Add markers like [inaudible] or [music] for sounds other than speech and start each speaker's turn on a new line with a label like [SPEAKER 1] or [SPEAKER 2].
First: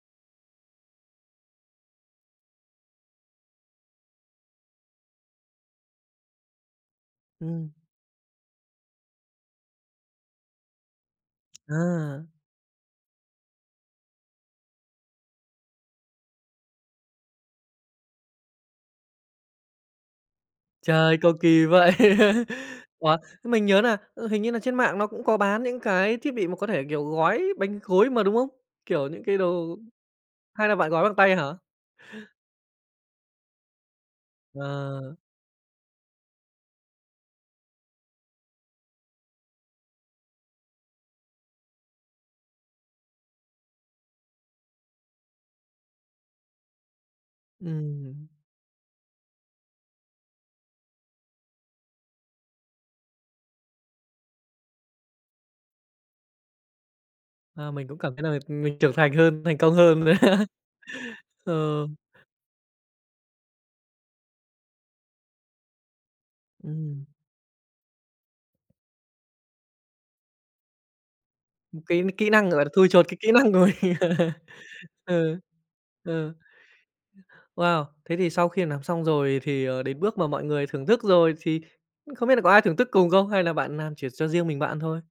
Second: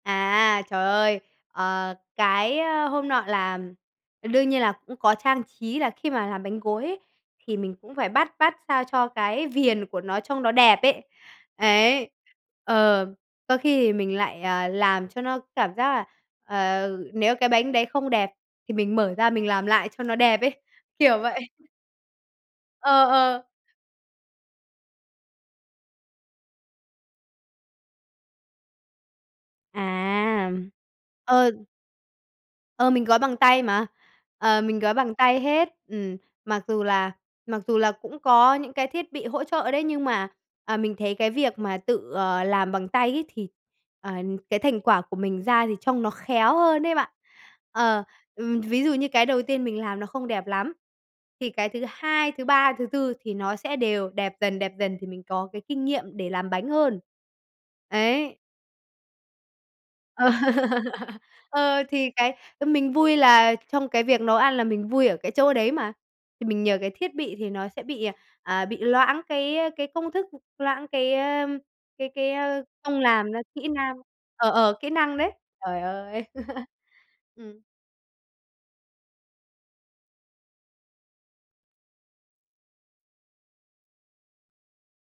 [SPEAKER 1] À, trời ơi! Ờ, cái, a, hôm nọ là ờ, đương nhiên là cũng có trang trí là khi mà làm bánh gối ấy thì
[SPEAKER 2] Ừm.
[SPEAKER 1] mình cũng phải bắt bắt sao cho cái viền của nó trong nó đẹp ấy. Ấy.
[SPEAKER 2] À!
[SPEAKER 1] Ờ. Có khi thì mình lại, à, làm cho nó cảm giác là, ờ, nếu cái bánh đấy không đẹp thì mình mở ra mình làm lại cho nó đẹp ấy.
[SPEAKER 2] Trời,
[SPEAKER 1] Kiểu
[SPEAKER 2] cầu
[SPEAKER 1] vậy.
[SPEAKER 2] kỳ vậy. [laughs]
[SPEAKER 1] Ờ,
[SPEAKER 2] Ủa,
[SPEAKER 1] ờ.
[SPEAKER 2] thế mình nhớ nà, ừ, hình như là trên mạng nó cũng có bán những cái thiết bị mà có thể, kiểu, gói bánh gối mà, đúng không? Kiểu những cái đồ
[SPEAKER 1] À!
[SPEAKER 2] hay là bạn gói bằng tay hả?
[SPEAKER 1] Ờ. Ờ, mình gói bằng tay mà. Ờ, mình gói
[SPEAKER 2] Ờ.
[SPEAKER 1] bằng tay hết. Ừm. Mặc dù là mặc dù là cũng có những cái thiết bị hỗ trợ đấy, nhưng mà, à, mình thấy cái việc mà tự, ờ, làm bằng tay ấy thì, ờ, cái thành quả của mình ra thì trông nó khéo hơn đấy bạn. Ờ.
[SPEAKER 2] Ừm.
[SPEAKER 1] Ừm, ví dụ như cái đầu tiên mình làm nó không đẹp lắm, thì cái thứ 2, thứ 3, thứ 4 thì nó sẽ đều đẹp dần, đẹp dần thì mình có cái kinh nghiệm để làm bánh hơn.
[SPEAKER 2] À, mình cũng cảm thấy
[SPEAKER 1] Ấy.
[SPEAKER 2] là, ừm, mình trưởng thành hơn, thành công hơn nữa.
[SPEAKER 1] Ờ, [laughs]
[SPEAKER 2] Ờ.
[SPEAKER 1] ờ, thì cái, ơ, mình vui là trong cái việc nấu ăn là mình vui ở cái chỗ đấy mà. Thì mình nhờ cái
[SPEAKER 2] Ừm.
[SPEAKER 1] thiết bị thì nó sẽ bị, à, à, bị loãng cái, ơ, cái công thức, ừm, loãng cái, ơ,
[SPEAKER 2] Ừm, cái
[SPEAKER 1] cái
[SPEAKER 2] kỹ
[SPEAKER 1] cái,
[SPEAKER 2] năng,
[SPEAKER 1] ơ,
[SPEAKER 2] gọi là, thui
[SPEAKER 1] công
[SPEAKER 2] chột cái
[SPEAKER 1] làm
[SPEAKER 2] kỹ
[SPEAKER 1] nó
[SPEAKER 2] năng
[SPEAKER 1] kỹ
[SPEAKER 2] rồi.
[SPEAKER 1] năng ờ, ờ, kỹ
[SPEAKER 2] [laughs]
[SPEAKER 1] năng đấy.
[SPEAKER 2] Ừ.
[SPEAKER 1] Trời ơi!
[SPEAKER 2] Ừ.
[SPEAKER 1] [laughs] Ừm.
[SPEAKER 2] Wow! Thế thì sau khi làm xong rồi thì, ờ, đến bước mà mọi người thưởng thức rồi thì, ư, không biết là có ai thưởng thức cùng không hay là bạn làm chỉ cho riêng mình bạn ăn thôi?